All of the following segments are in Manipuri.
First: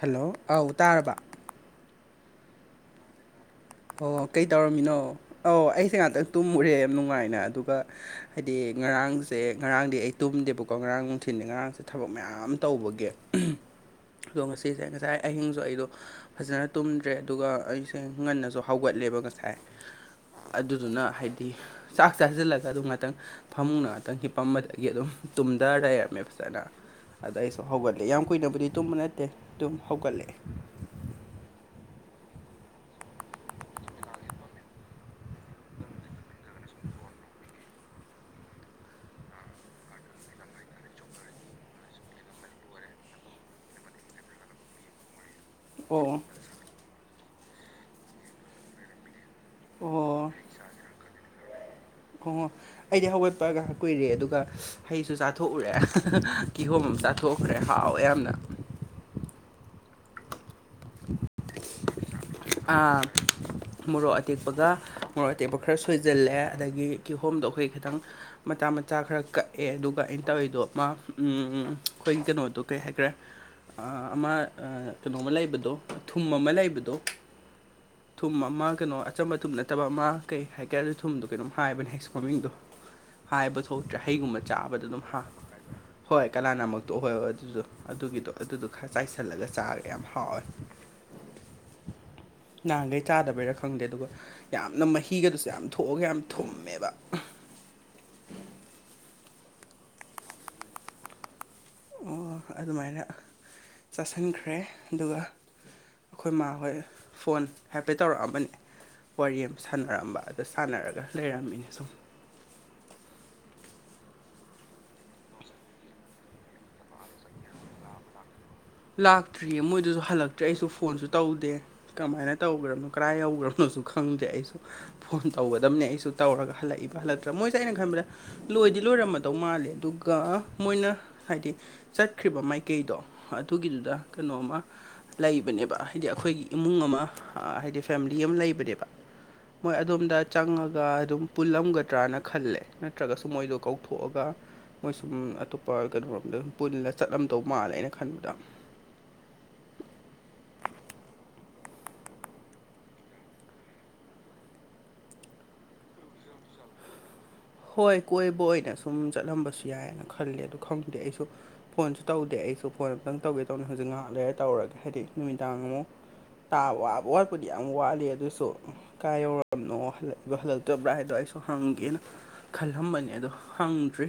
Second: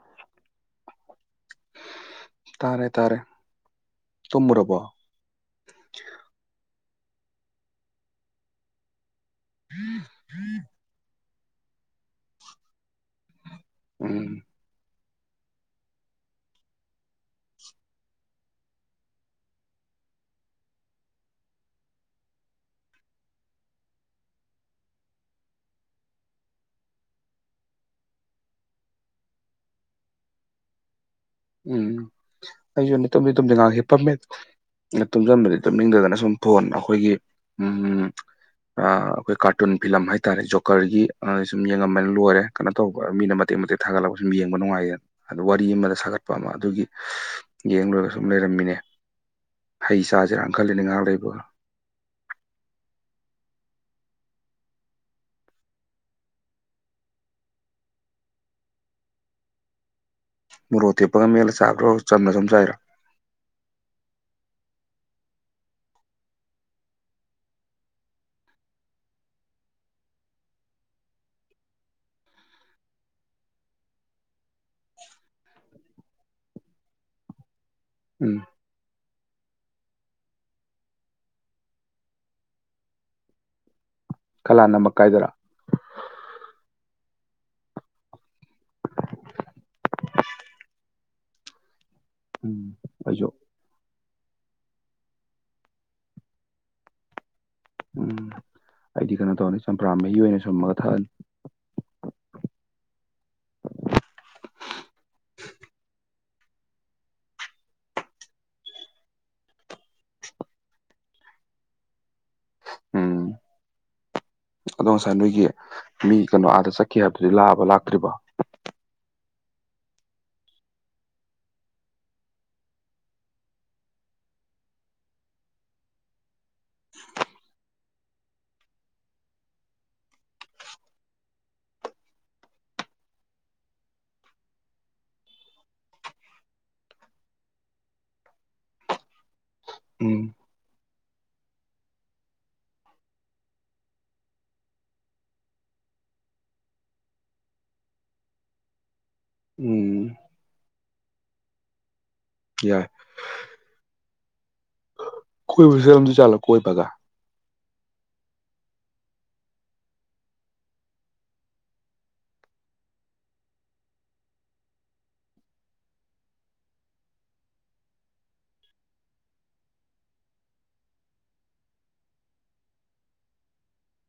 ꯍꯜꯂꯣ ꯑꯧ ꯇꯥꯔꯕ ꯇꯥꯔꯦ ꯇꯥꯔꯦ ꯑꯣ ꯀꯩ ꯇꯨꯝꯃꯨꯔꯕꯣ ꯇꯧꯔꯝꯃꯤꯅꯣ ꯑꯧ ꯑꯩꯁꯦ ꯉꯥꯛꯇꯪ ꯇꯨꯝꯃꯨꯔꯦ ꯌꯥꯝ ꯅꯨꯡꯉꯥꯏꯅ ꯑꯗꯨꯒ ꯍꯥꯏꯗꯤ ꯉꯔꯥꯡꯁꯦ ꯉꯔꯥꯡꯗꯤ ꯑꯩ ꯇꯨꯝꯗꯦꯕꯀꯣ ꯉꯔꯥꯡ ꯅꯨꯡꯊꯤꯟꯗꯤ ꯉꯔꯥꯡꯁꯦ ꯊꯕꯛ ꯃꯌꯥꯝ ꯇꯧꯕꯒꯤ [unintelligible] ꯎꯝ ꯑꯗꯣ ꯉꯁꯤꯁꯦ ꯉꯁꯥꯏ ꯑꯍꯤꯡꯁꯨ ꯑꯩꯗꯣ ꯐꯖꯅ ꯇꯨꯝꯗ꯭ꯔꯦ ꯑꯗꯨꯒ ꯑꯩꯁꯦ ꯉꯟꯅꯁꯨ ꯍꯧꯒꯠꯂꯦꯕ ꯉꯁꯥꯏ ꯑꯗꯨꯗꯨꯅ ꯍꯥꯏꯗꯤ ꯆꯥꯛ ꯆꯥꯁꯤꯜꯂꯒ ꯑꯗꯨꯝ ꯉꯥꯛꯇꯪ ꯐꯃꯨꯡꯗ ꯉꯥꯛꯇꯪ ꯍꯤꯞꯄꯝꯕꯗꯒꯤ ꯑꯗꯨꯝ ꯇꯨꯝꯗ ꯂꯩꯔꯝꯃꯦ ꯐꯖꯅ ꯑꯗ ꯑꯩꯁꯨ ꯍꯧꯒꯠꯂꯦ ꯌꯥꯝ ꯀꯨꯏꯅꯕꯨꯗꯤ ꯇꯨꯝꯕ ꯅꯠꯇꯦ ꯑꯗꯨꯨꯝ ꯍꯧꯒꯠꯂꯛꯑꯦ ꯎꯝ ꯑꯩꯁꯨꯅꯦ ꯇꯨꯝꯗꯤ ꯇꯨꯝꯗꯦ ꯉꯍꯥꯛ ꯍꯤꯞꯄꯝꯃꯦ ꯇꯨꯝꯖꯟꯕꯗꯤ ꯇꯨꯝꯅꯤꯡꯗꯗꯅ ꯁꯨꯝ ꯕꯣꯟ ꯑꯩꯈꯣꯏꯒꯤ ꯎꯝ ꯑ ꯑꯩꯈꯣꯏ ꯀꯥꯔꯇꯨꯟ ꯐꯤꯂꯝ ꯍꯥꯏꯇꯥꯔꯦ ꯖꯣꯀꯔꯒꯤ ꯁꯨꯝ ꯌꯦꯡꯉꯝꯕꯅꯦ ꯂꯣꯏꯔꯦ ꯀꯩꯅꯣ ꯇꯧꯕ ꯃꯤꯅ ꯃꯇꯦꯛ ꯃꯇꯦꯛ ꯊꯥꯒꯠꯂꯛꯄ ꯁꯨꯝ ꯌꯦꯡꯕ ꯅꯨꯡꯉꯥꯏꯌꯦꯅ ꯑꯗꯨ ꯋꯥꯔꯤ ꯑꯃꯗ ꯑꯣ ꯁꯥꯒꯠꯄ ꯑꯃ ꯑꯗꯨꯒꯤ ꯌꯦꯡꯂꯣꯏꯔ ꯁꯨꯝ ꯂꯩꯔꯝꯃꯤꯅꯦ ꯍꯩ ꯑꯣ ꯆꯖꯤꯔꯅ ꯈꯜꯂꯤꯅꯦ ꯉꯥꯏꯍꯛ ꯂꯩꯕꯒꯥ ꯑꯣ ꯑꯩꯗꯤ ꯍꯧꯒꯠꯄꯒ ꯀꯨꯏꯔꯦ ꯑꯗꯨꯒ ꯍꯩꯁꯨ ꯆꯥꯊꯣꯛꯎꯔꯦ ꯀꯤꯍꯣꯝ ꯑꯃ ꯆꯥꯊꯣꯛꯈ꯭ꯔꯦ ꯍꯥꯎꯋꯦ ꯌꯥꯝꯅ ꯃꯣꯔꯣꯛ ꯑꯊꯦꯛꯄꯒ ꯃꯦꯠꯂ ꯆꯥꯕ꯭ꯔꯣ ꯆꯝꯅ ꯁꯨꯝ ꯆꯥꯏꯔꯣ [unintelligible] ꯃꯣꯔꯣꯛ ꯑꯇꯦꯛꯄꯒ ꯃꯣꯔꯣꯛ ꯑꯇꯦꯛꯄ ꯈꯔ ꯁꯣꯏꯖꯤꯜꯂꯦ ꯑꯗꯒꯤ ꯀꯤꯍꯣꯝꯗꯣ ꯑꯩꯈꯣꯏ ꯈꯤꯇꯪ ꯃꯆꯥ ꯃꯆꯥ ꯈꯔ ꯀꯛꯑꯦ ꯑꯗꯨꯒ ꯑꯩꯅ ꯇꯧꯔꯤꯗꯣ ꯃꯥ ꯎꯝ ꯑꯩꯈꯣꯏ ꯀꯩꯅꯣꯗꯣ ꯀꯩ ꯍꯥꯏꯈ꯭ꯔꯦ ꯑ ꯑꯃ ꯀꯩꯅꯣꯝꯃ ꯂꯩꯕꯗꯣ ꯊꯨꯝ ꯑꯃ ꯂꯩꯕꯗꯣ ꯊꯨꯝ ꯎꯝ ꯑꯃ ꯀꯩꯅꯣ ꯑꯆꯝ ꯑ ꯊꯨꯝ ꯅꯠꯇꯕ ꯑꯃ ꯀꯩ ꯍꯥꯏꯀꯦꯗ ꯊꯨꯝꯗꯣ ꯀꯩꯅꯣ ꯍꯥꯏꯕꯅꯦ ꯍꯥꯏꯁ ꯃꯃꯤꯡꯗꯣ ꯍꯥꯏꯕ ꯊꯣꯛꯇ꯭ꯔꯦ ꯍꯩꯒꯨꯝꯕ ꯀꯂꯥ ꯆꯥꯕꯗ ꯅꯃꯛ ꯑꯗꯨꯝ ꯍ ꯀꯥꯏꯗꯔꯥ ꯍꯣꯏ ꯀꯂꯥꯅꯃꯛꯇꯣ ꯑꯣꯏꯍꯕ ꯑꯗꯨꯗꯣ ꯑꯗꯨꯒꯤꯗꯣ ꯑꯗꯨꯗꯣ ꯈꯔ ꯆꯥꯏꯁꯤꯜꯂꯒ ꯆꯥꯔꯒ ꯌꯥꯝ ꯍꯥꯎꯋꯦ ꯎꯝ ꯅꯍꯥꯟꯈꯩ ꯑꯩꯁꯨ ꯆꯥꯗꯕꯩꯔꯥ ꯈꯪꯗꯦ ꯑꯗꯨꯒ ꯌꯥꯝꯅ ꯃꯍꯤꯒꯗꯨꯁꯨ ꯌꯥꯝ ꯊꯣꯛꯑꯒ ꯌꯥꯝ ꯊꯨꯝꯃꯦꯕ ꯎꯝ ꯑꯩꯗꯤ ꯀꯩꯅꯣ ꯇꯧꯔꯅꯤ ꯆꯝꯄ꯭ꯔꯥ ꯃꯍꯤ ꯑꯣꯏꯅ ꯁꯨꯝꯃꯒ ꯊꯛꯑꯅꯤ ꯑꯣ ꯑꯗꯨꯃꯥꯏꯅ ꯆꯥꯁꯤꯟꯈ꯭ꯔꯦ ꯑꯗꯨꯒ ꯑꯩꯈꯣꯏ ꯃꯥ ꯍꯣꯏ ꯐꯣꯟ ꯍꯥꯏꯐꯦꯠ ꯇꯧꯔꯛꯑꯝꯕꯅꯤ ꯋꯥꯔꯤ ꯑꯃ ꯁꯥꯟꯅꯔꯝꯕ ꯑꯗ ꯁꯥꯟꯅꯔꯒ ꯂꯩꯔꯝꯃꯤꯅꯦ ꯁꯨꯝ ꯎꯝ [unintelligible] ꯑꯗꯣ ꯉꯁꯥꯏ ꯅꯣꯏꯒꯤ ꯃꯤ ꯀꯩꯅꯣ ꯑꯥꯗ ꯆꯠꯈꯤ ꯍꯥꯏꯕꯗꯨꯗꯤ ꯂꯥꯛꯑꯕ ꯂꯥꯛꯇ꯭ꯔꯤꯕꯣ ꯂꯥꯛꯇ꯭ꯔꯤꯌꯦ ꯃꯣꯏꯗꯨꯁꯨ ꯍꯜꯂꯛꯇ꯭ꯔꯦ ꯑꯩꯁꯨ ꯐꯣꯟꯁꯨ ꯇꯧꯗꯦ ꯀꯃꯥꯏꯅ ꯇꯧꯒꯔꯕꯅꯣ ꯀꯔꯥꯏ ꯌꯧꯒꯔꯕꯅꯣꯁꯨ ꯈꯪꯗꯦ ꯑꯩꯁꯨ ꯐꯣꯟ ꯇꯧꯒꯗꯕꯅꯦ ꯑꯩꯁꯨ ꯇꯧꯔꯒ ꯍꯜꯂꯛꯏꯕ ꯍꯜꯂꯛꯇ꯭ꯔꯥ ꯃꯣꯏꯁꯦ ꯑꯩꯅ ꯈꯟꯕꯗ ꯂꯣꯏꯗꯤ ꯂꯣꯏꯔꯝꯃꯗꯧ ꯃꯥꯜꯂꯦ ꯑꯗꯨꯒ ꯃꯣꯏꯅ ꯍꯥꯏꯗꯤ ꯆꯠꯈ꯭ꯔꯤꯕ ꯃꯥꯏꯀꯩꯗꯣ ꯑꯗꯨꯒꯤꯗꯨꯗ ꯀꯩꯅꯣꯝꯃ ꯂꯩꯕꯅꯦꯕ ꯍꯥꯏꯗꯤ ꯑꯩꯈꯣꯏꯒꯤ ꯏꯃꯨꯡ ꯑꯃ ꯍꯥꯏꯗꯤ ꯐꯦꯃꯤꯂꯤ ꯑꯃ ꯂꯩꯕꯅꯦꯕ ꯃꯣꯏ ꯑꯗꯣꯝꯗ ꯎꯝ ꯆꯪꯉꯒ ꯑꯗꯨꯝ ꯄꯨꯜꯂꯝꯒꯗ꯭ꯔꯅ ꯈꯜꯂꯦ ꯅꯠꯇ꯭ꯔꯒꯁꯨ ꯃꯣꯏꯗꯣ ꯀꯧꯊꯣꯛꯑꯒ ꯃꯣꯏ ꯁꯨꯝ ꯑꯇꯣꯞꯄ ꯀꯩꯅꯣꯔꯣꯝꯗ ꯁ ꯄꯨꯜꯂ ꯆꯠꯂꯝꯗꯧ ꯃꯥꯜꯂꯦ ꯑꯩꯅ ꯈꯟꯕꯗ ꯎꯝ ꯌꯥꯏ ꯀꯣꯏꯕ ꯆꯠꯂꯞꯗꯣꯢꯖꯥꯠꯂ ꯀꯣꯏꯕꯒ ꯍꯣꯏ ꯀꯣꯏꯕ ꯑꯣꯏꯅ ꯁꯨꯝ ꯆꯠꯂꯝꯕꯁꯨ ꯌꯥꯏꯑꯅ ꯈꯜꯂꯦ ꯑꯗꯨ ꯈꯪꯗꯦ ꯑꯩꯁꯨ ꯐꯣꯟꯁꯨ ꯇꯧꯗꯦ ꯑꯩꯁꯨ ꯐꯣꯟ ꯑꯝꯇꯪ ꯇꯧꯒꯦ ꯇꯧꯅꯤꯅ ꯍꯧꯖꯤꯛ ꯉꯥꯏꯍꯥꯛ ꯂꯩꯔ ꯇꯧꯔꯒꯦ ꯍꯥꯏꯗꯤ ꯅꯨꯃꯤꯗꯥꯡ ꯑꯃꯨꯛ ꯇꯥ ꯋꯥꯕ ꯋꯥꯠꯄꯨꯗꯤ ꯌꯥꯝ ꯋꯥꯠꯂꯤ ꯑꯗꯨꯁꯨ ꯀꯥꯏ ꯌꯧꯔꯕꯅꯣ ꯍꯂꯛꯏꯕꯣ ꯍꯜꯂꯛꯇꯣꯏꯕ꯭ꯔꯥ ꯍꯥꯏꯗꯣ ꯑꯩꯁꯨ ꯍꯪꯒꯦꯅ ꯈꯜꯂꯝꯕꯅꯦ ꯑꯗꯣ ꯍꯪꯗ꯭ꯔꯤ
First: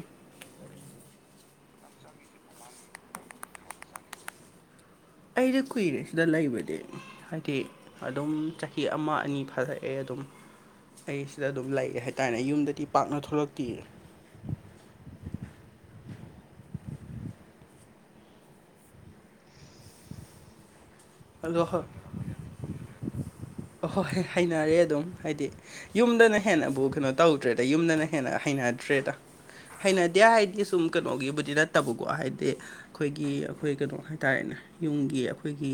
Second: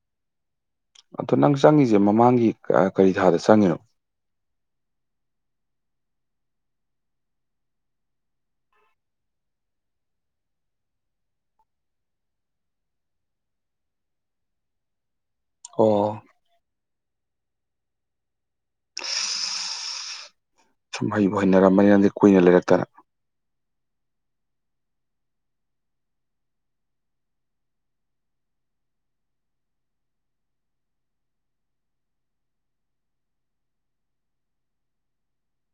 ꯑꯗꯣ ꯅꯪ ꯆꯪꯉꯁꯦ ꯃꯃꯥꯡꯒꯤ ꯀꯔꯤ ꯊꯥꯗ ꯆꯪꯉꯤꯅꯣ ꯑꯩꯗꯤ ꯀꯨꯏꯔꯦ ꯁꯤꯗ ꯂꯩꯕꯗꯤ ꯍꯥꯏꯗꯤ ꯑꯗꯨꯝ ꯆꯍꯤ ꯑꯃ ꯑꯅꯤ ꯐꯔꯛꯑꯦ ꯑꯗꯨꯝ ꯑꯩ ꯁꯤꯗ ꯑꯗꯨꯝ ꯂꯩꯔ ꯍꯥꯏꯇꯥꯔꯦꯅꯦ ꯌꯨꯝꯗꯗꯤ ꯄꯥꯛꯅ ꯊꯣꯛꯂꯛꯇꯦꯌꯦ ꯑꯣ ꯁꯨꯝ ꯍꯩꯕꯨ ꯑꯗꯣ ꯍꯩꯅꯔꯝꯕꯅꯤꯅꯗꯤ ꯀꯨꯏꯅ ꯂꯩꯔꯛꯇꯅ ꯑꯍꯣꯏ ꯍꯩꯅꯔꯦ ꯑꯗꯨꯝ ꯍꯥꯏꯗꯤ ꯌꯨꯝꯗꯅ ꯍꯦꯟꯅꯕꯨ ꯀꯩꯅꯣ ꯇꯧꯗ꯭ꯔꯦꯗ ꯌꯨꯝꯗꯅ ꯍꯦꯟꯅ ꯍꯩꯅꯗ꯭ꯔꯦꯗ ꯍꯩꯅꯗꯦ ꯍꯥꯏꯗꯤ ꯁꯨꯝ ꯀꯩꯅꯣꯒꯤꯕꯨꯗꯤ ꯅꯠꯇꯕꯀꯣ ꯍꯥꯏꯗꯤ ꯑꯩꯈꯣꯏꯒꯤ ꯑꯩꯈꯣꯏ ꯀꯩꯅꯣ ꯍꯥꯏꯇꯥꯔꯦꯅꯦ ꯌꯨꯝꯒꯤ ꯑꯩꯈꯣꯏꯒꯤ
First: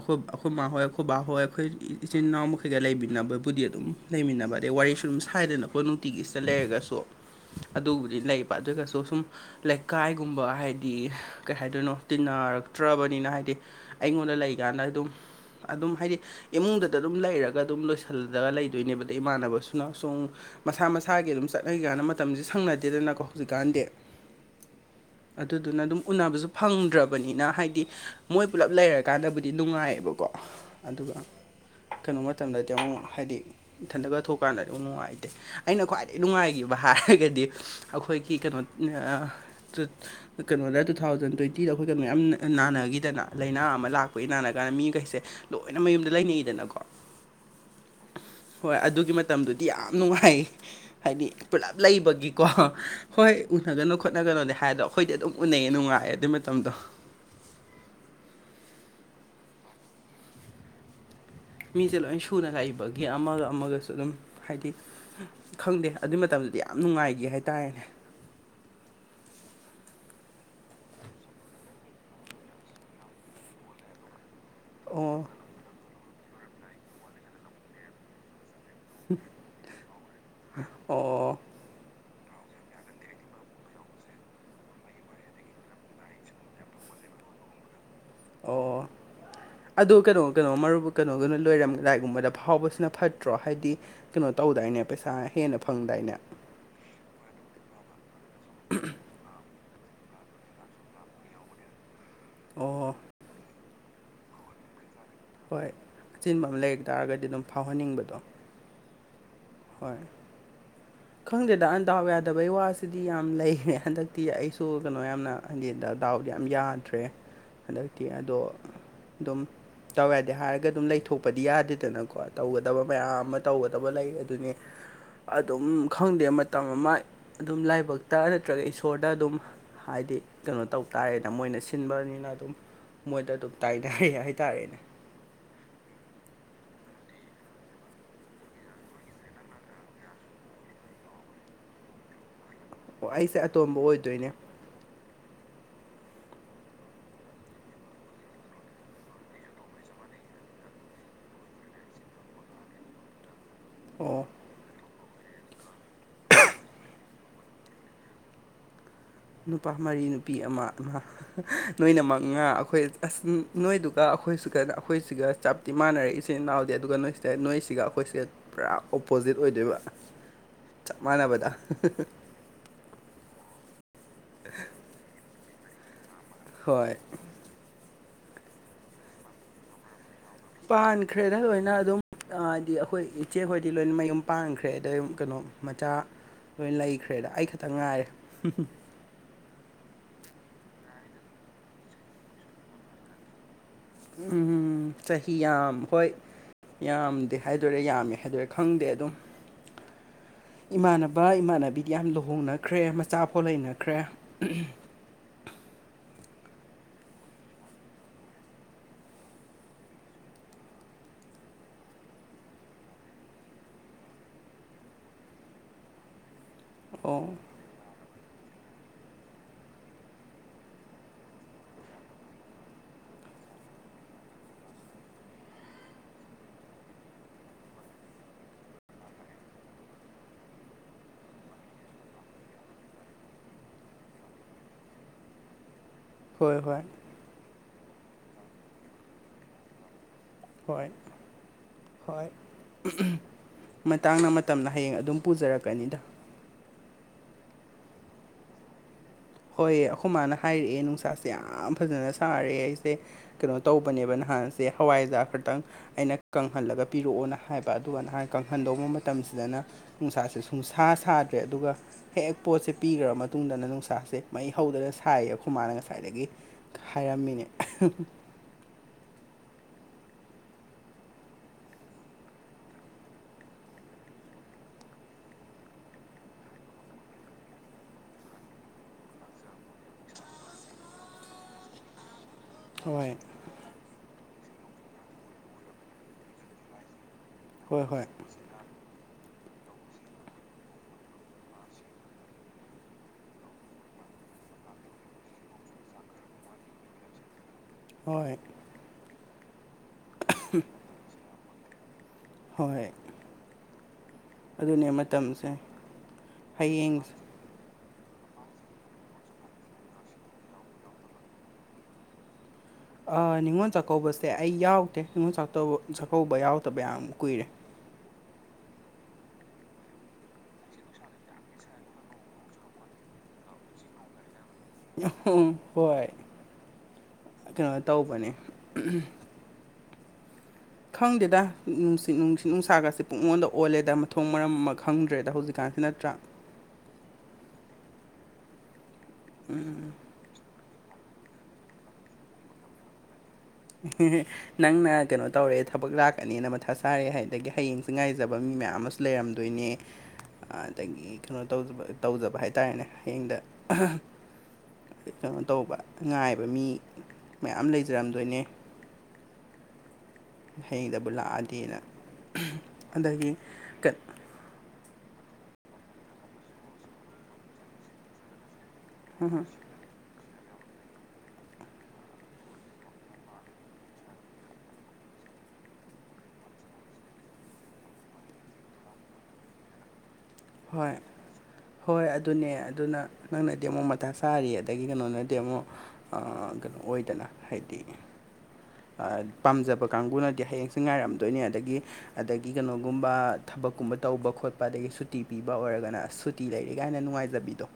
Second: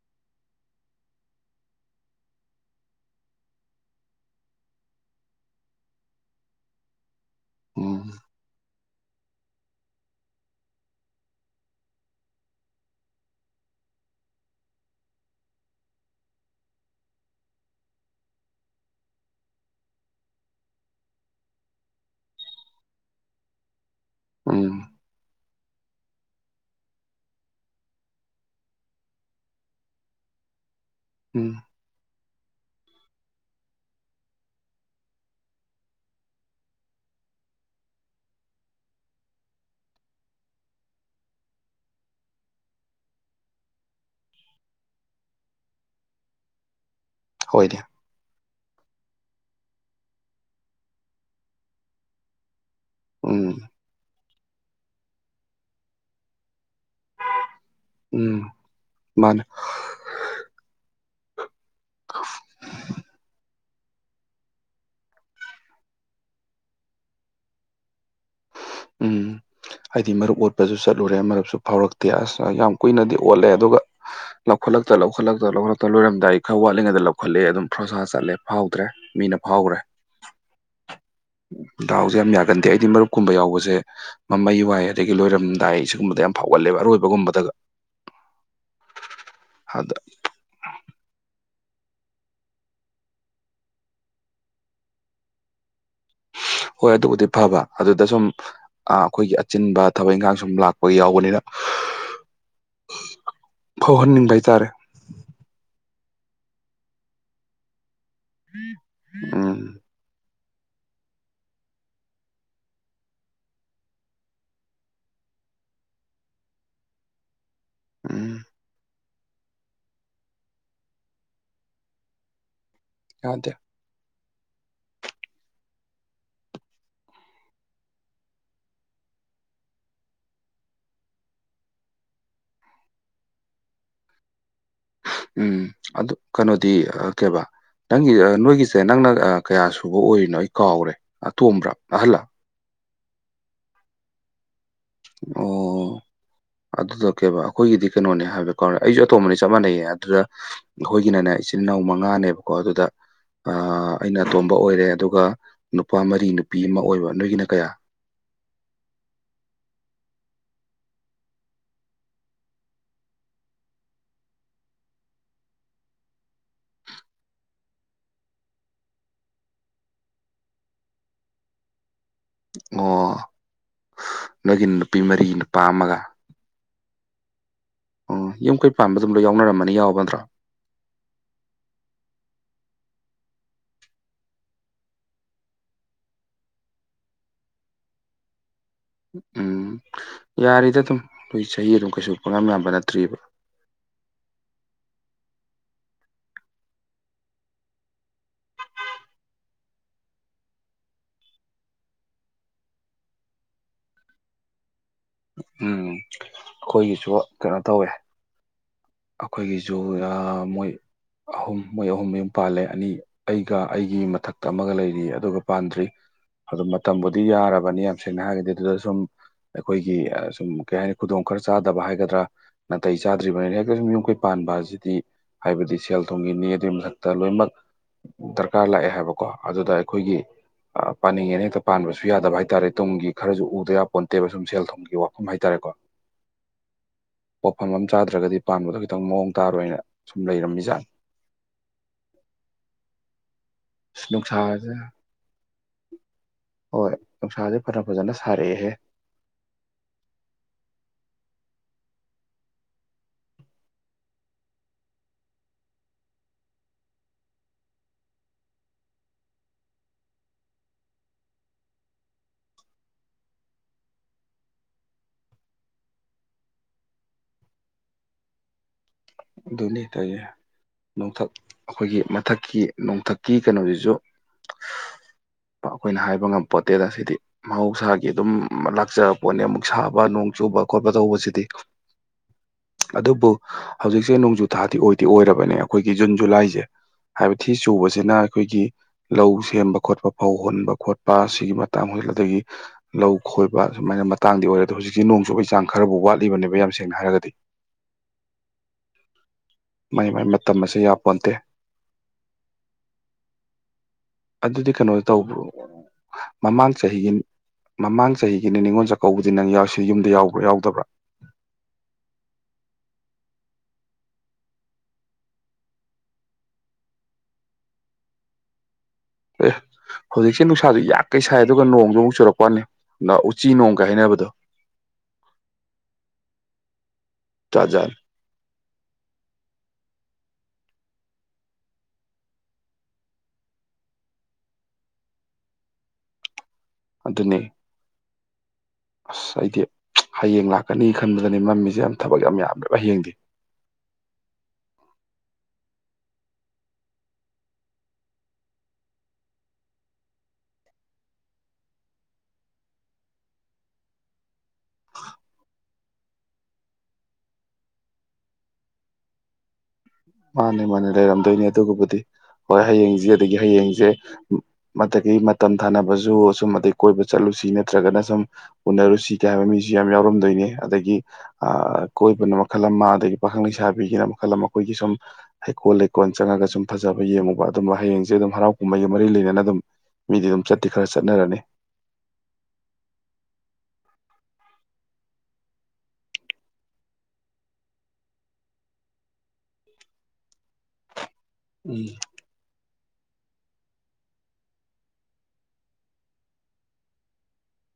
ꯑꯈꯣꯏꯈꯣꯏ ꯃꯍꯈꯣꯏ ꯍꯣ ꯑꯩꯈꯣꯏ ꯏꯆꯤꯟ ꯏꯅꯥꯎ ꯃꯈꯩꯒ ꯂꯩꯃꯤꯟꯅꯕꯕꯨꯗꯤ ꯑꯗꯨꯝ ꯂꯩꯃꯤꯟꯅꯕ ꯑꯗꯩ ꯋꯥꯔꯤꯁꯨ ꯑꯗꯨꯝ ꯁꯥꯏꯗꯅꯀꯈꯣ ꯅꯨꯡꯇꯤꯒꯤꯁꯤꯇ ꯂꯩꯔꯒꯁꯨ ꯎꯝ ꯑꯗꯨꯕꯨꯗꯤ ꯂꯩꯕ ꯑꯗꯨꯒꯁꯨ ꯁꯨꯝ ꯂꯩꯀꯥꯏꯒꯨꯝꯕ ꯍꯥꯏꯗꯤ ꯀꯩ ꯍꯥꯏꯗꯣꯏꯅꯣ ꯇꯤꯟꯅꯔꯛꯇ꯭ꯔꯕꯅꯤꯅ ꯍꯥꯏꯗꯤ ꯑꯩꯉꯣꯟꯗ ꯂꯩꯀꯥꯟꯗ ꯑꯗꯨꯝ ꯑꯗꯨꯝ ꯍꯥꯏꯗꯤ ꯏꯃꯨꯡꯗ ꯑꯗꯨꯝ ꯂꯩꯔꯒ ꯑꯗꯨꯝ ꯂꯣꯏꯁꯤꯜꯂꯂꯒ ꯂꯩꯗꯣꯏꯅꯦꯕꯗ ꯏꯃꯥꯟꯅꯕꯁꯨꯅ ꯁꯨꯝ ꯃꯁꯥ ꯃꯁꯥꯒꯤ ꯑꯗꯨꯝ ꯆꯠꯅꯩ ꯀꯥꯟꯅ ꯃꯇꯝꯁꯦ ꯁꯪꯅꯗꯦꯗꯅꯀꯣ ꯍꯧꯖꯤꯛꯀꯥꯟꯗꯤ ꯎꯝ ꯑꯗꯨꯗꯨꯅ ꯑꯗꯨꯝ ꯎꯅꯕꯁꯨ ꯐꯪꯗ꯭ꯔꯕꯅꯤꯅ ꯍꯥꯏꯗꯤ ꯃꯣꯏ ꯄꯨꯂꯞ ꯂꯩꯔꯀꯥꯟꯗꯕꯨꯗꯤ ꯅꯨꯡꯉꯥꯏꯌꯦꯕꯀꯣ ꯑꯗꯨꯒ ꯎꯝ ꯀꯩꯅꯣ ꯃꯇꯝꯗꯗꯤ ꯑꯃꯨꯛ ꯍꯥꯏꯗꯤ ꯏꯊꯟꯗꯒ ꯊꯣꯛꯀꯥꯟꯗ ꯑꯗꯨꯝ ꯅꯨꯡꯉꯥꯏꯇꯦ ꯑꯩꯅ ꯈ꯭ꯋꯥꯏꯗꯒꯤ ꯅꯨꯡꯉꯥꯏꯈꯤꯕ ꯍꯥꯏꯔꯒꯗꯤ ꯑꯩꯈꯣꯏꯒꯤ ꯀꯩꯅꯣ ꯀꯩꯅꯣꯗ ꯇꯨ ꯊꯥꯎꯖꯟ ꯇ꯭ꯋꯦꯟꯇꯤꯗ ꯑꯩꯈꯣꯏꯒꯤ ꯃꯌꯥꯝ ꯅꯥꯟꯅꯈꯤꯗꯅ ꯂꯥꯏꯅꯥ ꯑꯃ ꯂꯥꯛꯄꯒꯤ ꯅꯥꯟꯅ ꯀꯥꯟꯗ ꯃꯤꯈꯩꯁꯦ ꯂꯣꯏꯅ ꯃꯌꯨꯝꯗ ꯂꯩꯅꯩꯗꯅꯀꯣ ꯍꯣꯏꯗ ꯍꯣꯏ ꯑꯗꯨꯒꯤ ꯃꯇꯝꯗꯨꯗꯤ ꯌꯥꯝ ꯅꯨꯡꯉꯥꯏ ꯍꯥꯏꯗꯤ ꯄꯨꯂꯞ ꯂꯩꯕꯒꯤꯀꯣ ꯍꯣꯏ ꯎꯝ ꯎꯅꯒꯅꯣ ꯈꯣꯠꯅꯒꯅꯣꯗꯤ ꯍꯥꯏꯗꯣ ꯑꯩꯈꯣꯏꯗꯤ ꯑꯗꯨꯝ ꯎꯅꯩꯌꯦ ꯅꯨꯡꯉꯥꯏꯌꯦ ꯑꯗꯨꯏ ꯃꯇꯝꯗꯣ ꯎꯝ ꯃꯥꯅꯦ ꯃꯤꯁꯦ ꯂꯣꯏ ꯁꯨꯅ ꯂꯩꯏꯕꯒꯤ ꯑꯃꯒ ꯑꯃꯒꯁꯨ ꯑꯗꯨꯝ ꯍꯥꯏꯗꯤ ꯈꯪꯗꯦ ꯑꯗꯨꯏ ꯃꯇꯝꯗꯨꯗꯤ ꯌꯥꯝ ꯅꯨꯡꯉꯥꯏꯈꯤ ꯍꯥꯏꯇꯥꯔꯦꯅꯦ [inaudible] ꯍꯥꯏꯗꯤ ꯃꯔꯨꯞ ꯑꯣꯠꯄꯁꯨ ꯆꯠꯂꯨꯔꯦ ꯃꯔꯨꯞꯁꯨ ꯐꯥꯎꯔꯛꯇꯦ ꯑꯁ ꯌꯥꯝ ꯀꯨꯏꯅꯗꯤ ꯑꯣꯠꯂꯦ ꯑꯗꯨꯒ ꯂꯧꯈꯠꯂꯛꯇ ꯑꯣ ꯂꯧꯈꯠꯂꯛꯇ ꯂꯧꯈꯠꯂꯛꯇ ꯂꯣꯏꯔꯝꯗꯥꯏ ꯈꯔ ꯋꯥꯠꯂꯤꯉꯩꯗ ꯂꯧꯈꯠꯂꯦ ꯑꯗꯨꯝ ꯐ꯭ꯔꯣꯁꯥ ꯆꯠꯂꯦ ꯐꯥꯎꯗ꯭ꯔꯦ ꯃꯤꯅ ꯐꯥꯎꯈ꯭ꯔꯦ ꯑꯣ ꯗꯥꯥꯎꯁꯦ ꯌꯥꯝ ꯌꯥꯒꯟꯗꯦ ꯑꯩꯗꯤ ꯃꯔꯨꯞ ꯀꯨꯝꯕ ꯌꯥꯎꯕꯁꯦ ꯃꯃꯩ ꯋꯥꯏ ꯑꯗꯒꯤ ꯂꯣꯏꯔꯝꯗꯥꯏ ꯁꯤꯒꯨꯝꯕꯗ ꯌꯥꯝ ꯐꯥꯎꯒꯠꯂꯦꯕ ꯑꯔꯣꯏꯕꯒꯨꯝꯕꯗꯒ ꯑꯣ ꯑꯗ ꯑꯗꯨ ꯀꯩꯅꯣ ꯀꯩꯅꯣ ꯃꯔꯨꯞ ꯀꯩꯅꯣꯒꯤꯅ ꯂꯣꯏꯔꯝꯗꯥꯏꯒꯨꯝꯕꯗ ꯐꯥꯎꯕꯁꯤꯅ ꯐꯠꯇ꯭ꯔꯣ ꯍꯥꯏꯗꯤ ꯀꯩꯅꯣ ꯇꯧꯗꯥꯏꯅꯦ ꯄꯩꯁꯥ ꯍꯦꯟꯅ ꯐꯪꯗꯥꯏꯅꯦ ꯍꯣꯏ ꯑꯗꯨꯕꯨꯗꯤ ꯐꯕ ꯑꯗꯨꯗ ꯁꯨꯝ ꯑꯩꯈꯣꯏꯒꯤ ꯆꯤꯟꯕ ꯊꯕꯛ ꯏꯪꯈꯥꯡ ꯁꯨꯝ ꯂꯥꯛꯄ ꯌꯥꯎꯕꯅꯤꯅ ꯑꯣ ꯐꯧꯎꯍꯟꯅꯤꯡꯕ ꯍꯥꯏꯇꯥꯔꯦ ꯍꯣꯏ ꯑꯆꯤꯟꯕ ꯑꯃ ꯂꯩ ꯇꯥꯔꯒꯗꯤ ꯑꯗꯨꯝ ꯐꯥꯎꯍꯟꯅꯤꯡꯕꯗꯣ ꯑ ꯍꯣꯏ ꯈꯪꯗꯦꯗ ꯑꯟꯗꯥꯎ ꯌꯥꯗꯕꯩ ꯋꯥꯁꯤꯗꯤ ꯌꯥꯝ ꯂꯩꯔꯦ ꯍꯟꯗꯛꯇꯤ ꯑꯩꯁꯨ ꯀꯩꯅꯣ ꯌꯥꯝꯅ ꯈꯪꯗꯦꯗ ꯗꯥꯎꯗꯤ ꯌꯥꯝ ꯌꯥꯗ꯭ꯔꯦ ꯍꯟꯗꯛꯇꯤ ꯑꯗꯣ ꯎꯝ ꯑꯗꯨꯝ ꯗꯥꯎ ꯌꯥꯗꯦ ꯍꯥꯏꯔꯒ ꯑꯗꯨꯝ ꯂꯩꯊꯣꯛꯄꯗꯤ ꯌꯥꯗꯦꯗꯅꯀꯣ ꯇꯧꯒꯗꯕ ꯃꯌꯥꯝ ꯑꯃ ꯌꯥꯗꯦ ꯇꯧꯒꯗꯕ ꯂꯩ ꯑꯗꯨꯅꯤ ꯑꯗꯨꯝ ꯈꯪꯗꯦ ꯃꯇꯝ ꯑꯃ ꯑꯗꯨꯝ ꯂꯥꯏꯕꯛꯇ ꯅꯠꯇ꯭ꯔꯒ ꯏꯁꯣꯔꯗ ꯑꯗꯨꯝ ꯍꯥꯏꯗꯤ ꯀꯩꯅꯣ ꯇꯧ ꯇꯥꯔꯦꯗ ꯃꯣꯏꯅ ꯁꯤꯟꯕꯅꯤꯅ ꯑꯗꯨꯝ ꯃꯣꯏꯗ ꯑꯗꯨꯝ ꯇꯥꯏꯅꯔꯦ ꯍꯥꯏꯇꯥꯔꯦꯅꯦ ꯎꯝ ꯑꯗꯨ ꯀꯩꯅꯣꯗꯤ ꯀꯩꯕꯥ ꯅꯪꯒꯤ ꯅꯣꯏꯒꯤꯁꯦ ꯅꯪꯅ ꯀꯌꯥ ꯁꯨꯕ ꯑꯣꯏꯔꯤꯅꯣ ꯑꯩ ꯀꯥꯎꯔꯦ ꯑꯇꯣꯝꯕ꯭ꯔꯥ ꯑꯍꯜꯂ ꯑꯣ ꯑꯩꯁꯦ ꯑꯇꯣꯝꯕ ꯑꯣꯏꯗꯣꯏꯅꯦ ꯑꯣ ꯑꯗꯨꯗ ꯀꯩꯕ ꯑꯩꯈꯣꯏꯒꯤꯗꯤ ꯀꯩꯅꯣꯅꯦ ꯍꯥꯏꯕ ꯀꯥꯎꯔꯦ ꯑꯩꯁꯨ ꯑꯇꯣꯝꯕꯅꯤ ꯆꯞ ꯃꯥꯟꯅꯩꯌꯦ ꯑꯗꯨꯗ ꯑꯩꯈꯣꯏꯒꯤꯅꯅꯦ ꯏꯆꯤꯜ ꯏꯅꯥꯎ ꯃꯉꯥꯅꯦꯕꯀꯣ ꯑꯗꯨꯗ ꯑꯩꯅ ꯑꯣ ꯑꯇꯣꯝꯕ ꯑꯣꯏꯔꯦ ꯑꯗꯨꯒ ꯅꯨꯄꯥ ꯃꯔꯤ ꯅꯨꯄꯤ ꯑꯃ ꯑꯣꯏꯕ ꯅꯣꯏꯒꯤꯅ ꯀꯌꯥ ꯅꯨꯄꯥ ꯃꯔꯤ ꯅꯨꯄꯤ ꯑꯃ ꯑꯃ ꯅꯣꯏꯅ ꯃꯉꯥ ꯑꯩꯈꯣꯏꯅ ꯑꯁ ꯅꯣꯏꯗꯨꯒ ꯑꯩꯈꯣꯏ ꯑꯩꯈꯣꯏꯁꯤꯒ ꯆꯞꯇꯤ ꯃꯥꯟꯅꯔꯦ ꯏꯆꯤꯟ ꯏꯅꯥꯎꯗꯤ ꯑꯗꯨꯒ ꯅꯣꯏꯁꯤꯗ ꯅꯣꯏꯁꯤꯒ ꯑꯩꯈꯣꯏꯁꯤꯒ ꯄꯨꯔꯥ ꯑꯣꯄꯣꯖꯤꯠ ꯑꯣꯏꯗꯣꯏꯕ ꯆꯞ ꯃꯥꯅꯕꯗꯥꯥ ꯑꯣ ꯅꯣꯏꯒꯤꯅ ꯅꯨꯄꯤ ꯃꯔꯤ ꯅꯨꯄꯥ ꯑꯃꯒ ꯍꯣꯏ ꯑꯣ ꯌꯨꯝ ꯀꯩ ꯄꯥꯟꯕꯝꯁꯨ ꯑꯗꯨꯝ ꯌꯥꯎꯅꯔꯝꯃꯅꯤ ꯌꯥꯎꯕ ꯅꯠꯇꯔꯣ ꯄꯥꯟꯈ꯭ꯔꯦꯗ ꯂꯣꯏꯅ ꯑꯗꯨꯝ ꯍꯥꯏꯗꯤ ꯑꯩꯈꯣꯏ ꯏꯆꯦꯍꯣꯏꯗꯤ ꯂꯣꯏꯅ ꯃꯌꯨꯝ ꯄꯥꯟꯈ꯭ꯔꯦ ꯑꯗꯩ ꯀꯩꯅꯣ ꯃꯆꯥ ꯂꯣꯏ ꯂꯩꯈ꯭ꯔꯦꯗ ꯑꯩ ꯈꯛꯇꯪ ꯉꯥꯏꯔꯦ ꯎꯝ ꯌꯥꯔꯤꯗ ꯑꯗꯨꯝ ꯑꯩꯈꯣꯏ ꯆꯍꯤ ꯑꯗꯨꯝ ꯀꯩꯁꯨ ꯄꯪꯌꯥꯝ ꯌꯥꯝꯕ ꯅꯠꯇ꯭ꯔꯤꯕ ꯎꯝꯝ ꯆꯍꯤ ꯌꯥꯝ ꯍꯣꯏ ꯌꯥꯝꯗꯦ ꯍꯥꯏꯗꯔꯦ ꯌꯥꯝꯃꯦ ꯍꯥꯏꯗꯔꯦ ꯈꯪꯗꯦ ꯑꯗꯨꯝ ꯏꯃꯥꯟꯅꯕ ꯏꯃꯥꯟꯅꯕꯤꯗꯤ ꯌꯥꯝ ꯂꯨꯍꯣꯡꯅꯈ꯭ꯔꯦ ꯃꯆꯥꯐꯥꯎ ꯂꯩꯅꯈ꯭ꯔꯦ ꯎꯝ ꯑꯩꯈꯣꯏꯒꯤꯁꯨ ꯀꯩꯅꯣ ꯇꯧꯋꯦ ꯑꯩꯈꯣꯏꯒꯤꯁꯨ ꯃꯣꯏ ꯑꯍꯨꯝ ꯃꯣꯏ ꯑꯍꯨꯝ ꯃꯨꯝ ꯄꯥꯜꯂꯦ ꯑꯅꯤ ꯑꯩꯒ ꯑꯩꯒꯤ ꯃꯊꯛꯇ ꯑꯃꯒ ꯂꯩꯔꯤ ꯑꯗꯨꯒ ꯄꯥꯟꯗ꯭ꯔꯤ ꯑꯗꯨ ꯑꯣ ꯃꯇꯝꯕꯨꯗꯤ ꯌꯥꯔꯕꯅꯤ ꯌꯥꯝ ꯁꯦꯡꯅ ꯍꯥꯏꯔꯒꯗꯤ ꯑꯗꯨꯗ ꯁꯨꯝ ꯑꯩꯈꯣꯏꯒꯤ ꯁꯨꯝ ꯀꯩ ꯍꯥꯏꯅꯤ ꯈꯨꯗꯣꯡ ꯈꯔ ꯆꯥꯗꯕ ꯍꯥꯏꯒꯗ꯭ꯔꯥ ꯅꯥꯇꯩ ꯆꯥꯗ꯭ꯔꯤꯕꯅꯤꯅ ꯍꯦꯛ ꯌꯨꯝꯈꯩ ꯄꯥꯟꯕ ꯑꯁꯤꯗꯤ ꯍꯥꯏꯕꯗꯤ ꯁꯦꯜ ꯊꯨꯝꯒꯤꯅꯤ ꯑꯗꯨꯒꯤ ꯃꯊꯛꯇ ꯂꯣꯏꯅꯃꯛ ꯗꯔꯀꯥꯔ ꯂꯥꯛꯑꯦ ꯍꯥꯏꯕꯀꯣ ꯑꯗꯨꯗ ꯑꯩꯈꯣꯏꯒꯤ ꯄꯥꯟꯅꯤꯡꯉꯦꯅ ꯍꯦꯛꯇ ꯄꯥꯟꯕꯁꯨ ꯌꯥꯗꯕ ꯍꯥꯏꯇꯥꯔꯦ ꯇꯨꯡꯒꯤ ꯈꯔꯁꯨ ꯎꯗꯕ ꯌꯥꯄꯣꯟꯇꯦꯕ ꯁꯨꯝ ꯁꯦꯜ ꯊꯨꯝꯒꯤ ꯋꯥꯐꯝ ꯍꯥꯏꯇꯥꯔꯦꯀꯣ ꯍꯣꯏ ꯍꯣꯏ ꯄꯣꯠꯐꯝ ꯑꯃ ꯆꯥꯗ꯭ꯔꯒꯗꯤ ꯄꯥꯟꯕꯗꯣ ꯈꯤꯇꯪ ꯃꯑꯣꯡ ꯇꯥꯔꯣꯏꯅ ꯁꯨꯝ ꯂꯩꯔꯝꯃꯦ ꯍꯣꯏ ꯍꯣꯏ ꯃꯇꯥꯡꯅ ꯃꯇꯝꯅ ꯅꯨꯡꯁꯥꯁꯦ ꯍꯌꯦꯡ ꯑꯗꯨꯝ ꯄꯨꯖꯔꯛꯀꯅꯤꯗ ꯍꯣꯏ ꯅꯨꯡꯁꯥꯁꯦ ꯐꯖꯅ ꯐꯖꯅ ꯁꯥꯔꯛꯑꯦꯍꯦ ꯍꯣꯏ ꯑꯩꯈꯣꯏ ꯃꯥꯅ ꯍꯥꯏꯔꯛꯑꯦ ꯅꯨꯡꯁꯥꯁꯦ ꯌꯥꯝ ꯐꯖꯅ ꯁꯥꯔꯦ ꯑꯩꯁꯦ ꯀꯩꯅꯣ ꯇꯧꯕꯅꯦꯕ ꯅꯍꯥꯟꯁꯦ ꯍꯋꯥꯏꯖꯥꯥꯛ ꯈꯛꯇꯪ ꯑꯩꯅ ꯀꯪꯍꯜꯂꯒ ꯄꯤꯔꯛꯑꯣꯅ ꯍꯥꯏꯕ ꯑꯗꯨꯒ ꯅꯍꯥꯟ ꯀꯪꯍꯟꯗꯧꯕ ꯃꯇꯝꯁꯤꯗꯅ ꯅꯨꯡꯁꯥꯁꯦ ꯁꯨꯡꯁꯥ ꯁꯥꯗ꯭ꯔꯦ ꯑꯗꯨꯒ ꯍꯦꯛꯦꯛ ꯄꯣꯠꯁꯦ ꯄꯤꯈ꯭ꯔ ꯃꯇꯨꯡꯗꯅ ꯅꯨꯡꯁꯥꯁꯦ ꯁꯦ ꯃꯩ ꯍꯧꯗꯅ ꯁꯥꯏꯌꯦ ꯑꯩꯈꯣꯏ ꯃꯥꯅ ꯉꯁꯥꯏꯗꯒꯤ ꯍꯥꯏꯔꯝꯃꯤꯅꯦ ꯅꯤ ꯇꯏ ꯅꯣꯡꯊꯛ ꯑꯩꯈꯣꯏꯒꯤ ꯃꯊꯛꯀꯤ ꯅꯣꯡꯊꯛꯀꯤ ꯀꯩꯅꯣꯁꯤꯁꯨ ꯑꯩꯈꯣꯏꯅ ꯍꯥꯏꯕ ꯉꯝꯕꯄꯣꯠꯇꯦꯗ ꯑꯁꯤꯗꯤ ꯃꯍꯧꯁꯥꯒꯤ ꯑꯗꯨꯝ ꯂꯥꯛꯆꯔꯛꯄꯣꯠꯅꯤ ꯑꯃꯨꯛ ꯁꯥꯕ ꯅꯣꯡ ꯆꯨꯕ ꯈꯣꯠꯄ ꯇꯧꯕꯁꯤꯗꯤ [unintelligible] ꯑꯗꯨꯕꯨ ꯍꯧꯖꯤꯛꯁꯦ ꯅꯣꯡꯖꯨ ꯊꯥꯗꯤ ꯑꯣꯏꯗꯤ ꯑꯣꯏꯔꯕꯅꯦ ꯑꯩꯈꯣꯏꯒꯤ ꯖꯨꯟ ꯖꯨꯂꯥꯏꯁꯦ ꯍꯥꯏꯕꯗꯤ ꯊꯤ ꯍꯣꯏ ꯍꯣꯏ ꯆꯨꯕꯁꯤꯅ ꯑꯩꯈꯣꯏꯒꯤ ꯂꯧ ꯁꯦꯝꯕ ꯈꯣꯠꯄ ꯐꯧ ꯍꯨꯟꯕ ꯈꯣꯠꯄ ꯁꯤꯒꯤ ꯃꯇꯥꯡ ꯍꯖꯤ ꯑꯗꯒꯤ ꯂꯧ ꯈꯣꯏꯕ ꯁꯨꯃꯥꯏꯅ ꯃꯇꯥꯡꯗꯤ ꯑꯣꯏꯔꯦ ꯑꯗꯣ ꯍꯧꯖꯤꯛꯁꯁꯤ ꯅꯣꯡ ꯆꯨꯕꯒꯤ ꯆꯥꯡ ꯈꯔꯕꯨ ꯋꯥꯠꯂꯤꯕꯅꯦꯕ ꯌꯥꯝ ꯁꯦꯡꯅ ꯍꯥꯏꯔꯒꯗꯤ ꯍꯣꯏ ꯃꯥꯏ ꯃꯥꯏ ꯃꯇꯝ ꯑꯁꯤ ꯌꯥꯝ ꯄꯣꯟꯇꯦ ꯍꯣꯏ ꯑꯗꯨꯗꯤ ꯑꯗꯨꯅꯦ ꯀꯩꯅꯣ ꯇꯧꯕ꯭ꯔꯣ ꯃꯇꯝꯁꯦ ꯃꯃꯥꯡ ꯍꯌꯦꯡ ꯆꯍꯤꯒꯤ ꯃꯃꯥꯡ ꯆꯍꯤꯒꯤꯅꯦ ꯅꯤꯡꯅꯤꯉꯣꯜ ꯆꯥꯛꯀꯧꯕꯗꯤ ꯅꯪ ꯌꯥꯎꯁꯤ ꯌꯨꯝꯗ ꯌꯥꯎꯕ꯭ꯔ ꯌꯥꯎꯗꯕ꯭ꯔꯥ ꯑ ꯅꯤꯉꯣꯜ ꯆꯥꯛꯀꯧꯕꯁꯦ ꯑꯩ ꯌꯥꯎꯗꯦ ꯅꯤꯉꯣꯜ ꯆꯥꯇꯧꯕ ꯆꯥꯛꯀꯧꯕ ꯌꯥꯎꯗꯕ ꯌꯥꯝ ꯀꯨꯏꯔꯦ ꯑꯦ ꯍꯧꯖꯤꯛꯁꯦ ꯅꯨꯡꯁꯥꯖꯨ ꯌꯥꯛꯀꯩ ꯁꯥꯏ ꯑꯗꯨꯒ ꯅꯣꯡꯖꯨ ꯑꯃꯨꯛ ꯆꯨꯔꯛꯄ꯭ꯋꯥꯅꯦ ꯅ ꯎꯆꯤ ꯅꯣꯡꯒ ꯍꯥꯏꯅꯕꯗꯣ ꯍꯣꯏ ꯖꯥꯠ ꯀꯩꯅꯣ ꯖꯥꯠꯅꯤ ꯇꯧꯕꯅꯦ ꯈꯪꯗꯦꯗ ꯅꯨꯡꯁꯤꯠ ꯅꯨꯡꯁꯤꯠ ꯅꯨꯡꯁꯥꯒꯁꯤꯦ ꯄꯨꯛꯉꯣꯟꯗ ꯑꯣꯜꯂꯦꯗ ꯃꯊꯣꯡ ꯃꯔꯝ ꯑꯃ ꯈꯪꯗ꯭ꯔꯦꯗ ꯍꯧꯖꯤꯛꯀꯥꯟ ꯅꯠꯇ꯭ꯔꯥ ꯑꯗꯨꯅꯦ ꯑꯁ ꯑꯩꯗꯤ ꯎꯝ [unintelligible] ꯍꯌꯦꯡ ꯂꯥꯛꯀꯅꯤ ꯈꯟꯕꯗꯅꯤ ꯃꯝꯃꯤꯖꯦ ꯌꯥꯝ ꯊꯕꯛ ꯌꯥꯝ ꯌꯥꯝꯃꯦꯕ ꯍꯌꯦꯡꯗꯤ [unintelligible] ꯅꯪꯅ ꯀꯩꯅꯣ ꯇꯧꯔꯦ ꯊꯕꯛ ꯂꯥꯛꯀꯅꯦꯅ ꯃꯊꯥ ꯆꯥꯔꯦ ꯍꯥꯏꯗꯒꯤ ꯍꯌꯦꯡꯖꯦ ꯉꯥꯏꯖꯕ ꯃꯤ ꯃꯌꯥꯝ ꯑꯃꯁꯨ ꯂꯩꯔꯝꯗꯣꯏꯅꯦ ꯑꯗꯒꯤ ꯀꯩꯅꯣ ꯇꯧꯖꯕ ꯇꯧꯖꯕ ꯍꯥꯏꯇꯥꯥꯔꯦꯅꯦ ꯍꯌꯦꯡꯗ [unintelligible] ꯀꯩꯅꯣ ꯇꯧꯕ ꯉꯥꯏꯕ ꯃꯤ ꯃꯌꯥꯝ ꯂꯩꯖꯔꯝꯗꯣꯏꯅꯦ ꯃꯥꯅꯦ ꯃꯥꯅꯦ ꯍꯌꯦꯡꯗꯕꯨ ꯂꯩꯔꯝꯗꯣꯏꯅꯦ ꯂꯥꯛꯑꯗꯤꯅ ꯑꯗꯨꯒꯕꯨꯗꯤ ꯍꯣꯏ ꯍꯌꯦꯡꯖꯦ ꯑꯗꯒꯤ ꯍꯌꯦꯡꯖꯦ ꯃꯗꯒꯤ ꯃꯇꯝ ꯊꯥꯅꯕꯁꯖꯨ ꯁꯨꯝ ꯑꯗꯩ ꯀꯣꯏꯕ ꯆꯠꯂꯨꯁꯤ ꯅꯠꯇ꯭ꯔꯒꯅ ꯁꯨꯝ ꯎꯅꯔꯨꯁꯤ ꯀ ꯍꯥꯏꯕ ꯃꯤꯁꯤ ꯌꯥꯝ ꯌꯥꯎꯔꯝꯗꯣꯏꯅꯦ ꯑꯗꯒꯤ ꯑ ꯀꯣꯏꯕꯅ ꯃꯈꯜ ꯑꯃ ꯑꯗꯒꯤ ꯄꯥꯈꯪ ꯂꯩꯁꯥꯕꯤꯒꯤꯅ ꯃꯈꯜ ꯑꯃ ꯑꯩꯈꯣꯏꯒꯤ ꯁꯨꯝ ꯍꯩꯀꯣꯜ ꯂꯩꯀꯣꯜ ꯆꯪꯉꯒ ꯁꯨꯝ ꯐꯖꯕ ꯌꯦꯡꯉꯨꯕ ꯑꯗꯨꯝꯕ ꯍꯌꯦꯡꯖꯦ ꯑꯗꯨꯝ ꯍꯔꯥꯎ ꯀꯨꯝꯃꯩꯒ ꯃꯔꯤ ꯂꯩꯅꯅ ꯑꯗꯨꯝ ꯃꯤꯗꯤ ꯑꯗꯨꯝ ꯆꯠꯇꯤ ꯈꯔ ꯍꯣꯏ ꯆꯠꯅꯔꯅꯤ ꯍꯣꯏ ꯑꯗꯨꯅꯦ ꯑꯗꯨꯅ ꯅꯪꯅꯗꯤ ꯑꯃꯨꯛ ꯃꯊꯥ ꯁꯥꯥꯔꯤ ꯑꯗꯒꯤ ꯀꯩꯅꯣꯅꯗꯤ ꯑꯃꯨꯛ ꯑꯥ ꯀꯩꯅꯣ ꯑꯣꯏꯗꯅ ꯍꯥꯏꯗꯤ ꯑ ꯄꯥꯝꯖꯕ ꯀꯥꯡꯕꯨꯅꯗꯤ ꯍꯌꯦꯡꯁꯦ ꯉꯥꯏꯔꯝꯗꯣꯏꯅꯦ ꯑꯗꯒꯤ ꯎꯝ ꯑꯗꯒꯤ ꯀꯩꯅꯣꯒꯨꯝꯕ ꯊꯕꯛꯀꯨꯝꯕ ꯇꯧꯕ ꯈꯣꯠꯄ ꯑꯗꯒꯤ ꯁꯨꯇꯤ ꯄꯤꯕ ꯑꯣꯏꯔꯒꯅ ꯑꯁꯨꯠ ꯇꯤ ꯂꯩꯔꯦ ꯒꯥꯏꯅ ꯅꯨꯡꯉꯥꯏꯖꯕꯤꯗꯣ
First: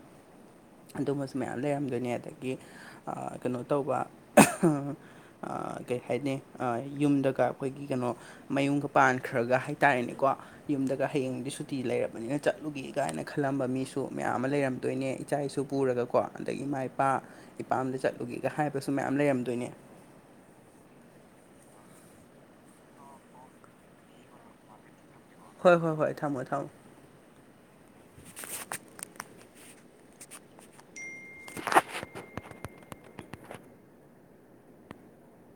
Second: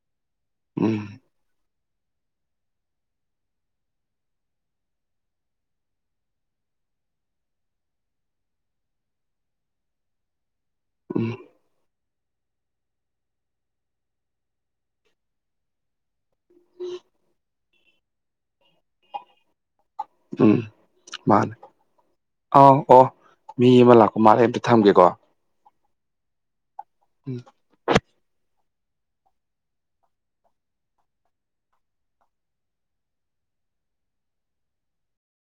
ꯎꯝ ꯑꯗꯨꯝꯕꯖꯨ ꯃꯌꯥꯝ ꯂꯩꯔꯝꯗꯣꯏꯅꯦ ꯑꯗꯒꯤ ꯑ ꯀꯩꯅꯣ ꯇꯧꯕ [unintelligible] ꯑ ꯀꯩ ꯍꯥꯏꯅꯤ ꯑ ꯌꯨꯝꯗꯒ ꯑꯩꯈꯣꯏꯒꯤ ꯀꯩꯅꯣ ꯃꯌꯨꯝꯒ ꯄꯥꯟꯈ꯭ꯔꯒ ꯍꯥꯏꯇꯥꯔꯦꯅꯦꯀꯣ ꯌꯨꯝꯗꯒ ꯎꯝ ꯍꯌꯦꯡꯗꯤ ꯁꯨ ꯇꯤ ꯂꯩꯔꯕꯅꯤꯅ ꯆꯠꯂꯨꯒꯦ ꯒꯥꯏꯅ ꯈꯜꯂꯝꯕ ꯃꯤꯁꯨ ꯃꯌꯥꯝꯃ ꯂꯩꯔꯝꯗꯣꯏꯅꯦ ꯏꯆꯥ ꯏꯁꯨ ꯄꯨꯔꯒꯀꯣ ꯑꯗꯒꯤ ꯏꯃꯥ ꯏꯄꯥ ꯏꯄꯥꯝꯗ ꯆꯠꯂꯨꯒꯦꯒ ꯍꯥꯏꯕꯁꯨ ꯃꯌꯥꯝ ꯂꯩꯔꯝꯗꯣꯏꯅꯦ ꯎꯝ ꯃꯥꯅꯦ ꯑꯥꯎ ꯑꯣ ꯃꯤ ꯑꯃ ꯂꯥꯛꯄ ꯃꯥꯜꯂꯦ ꯑꯝꯇ ꯊꯝꯒꯦꯀꯣ ꯍꯣꯏ ꯍꯣꯏ ꯍꯣꯏ ꯊꯝꯃꯣ ꯊꯝꯃꯣ ꯎꯝ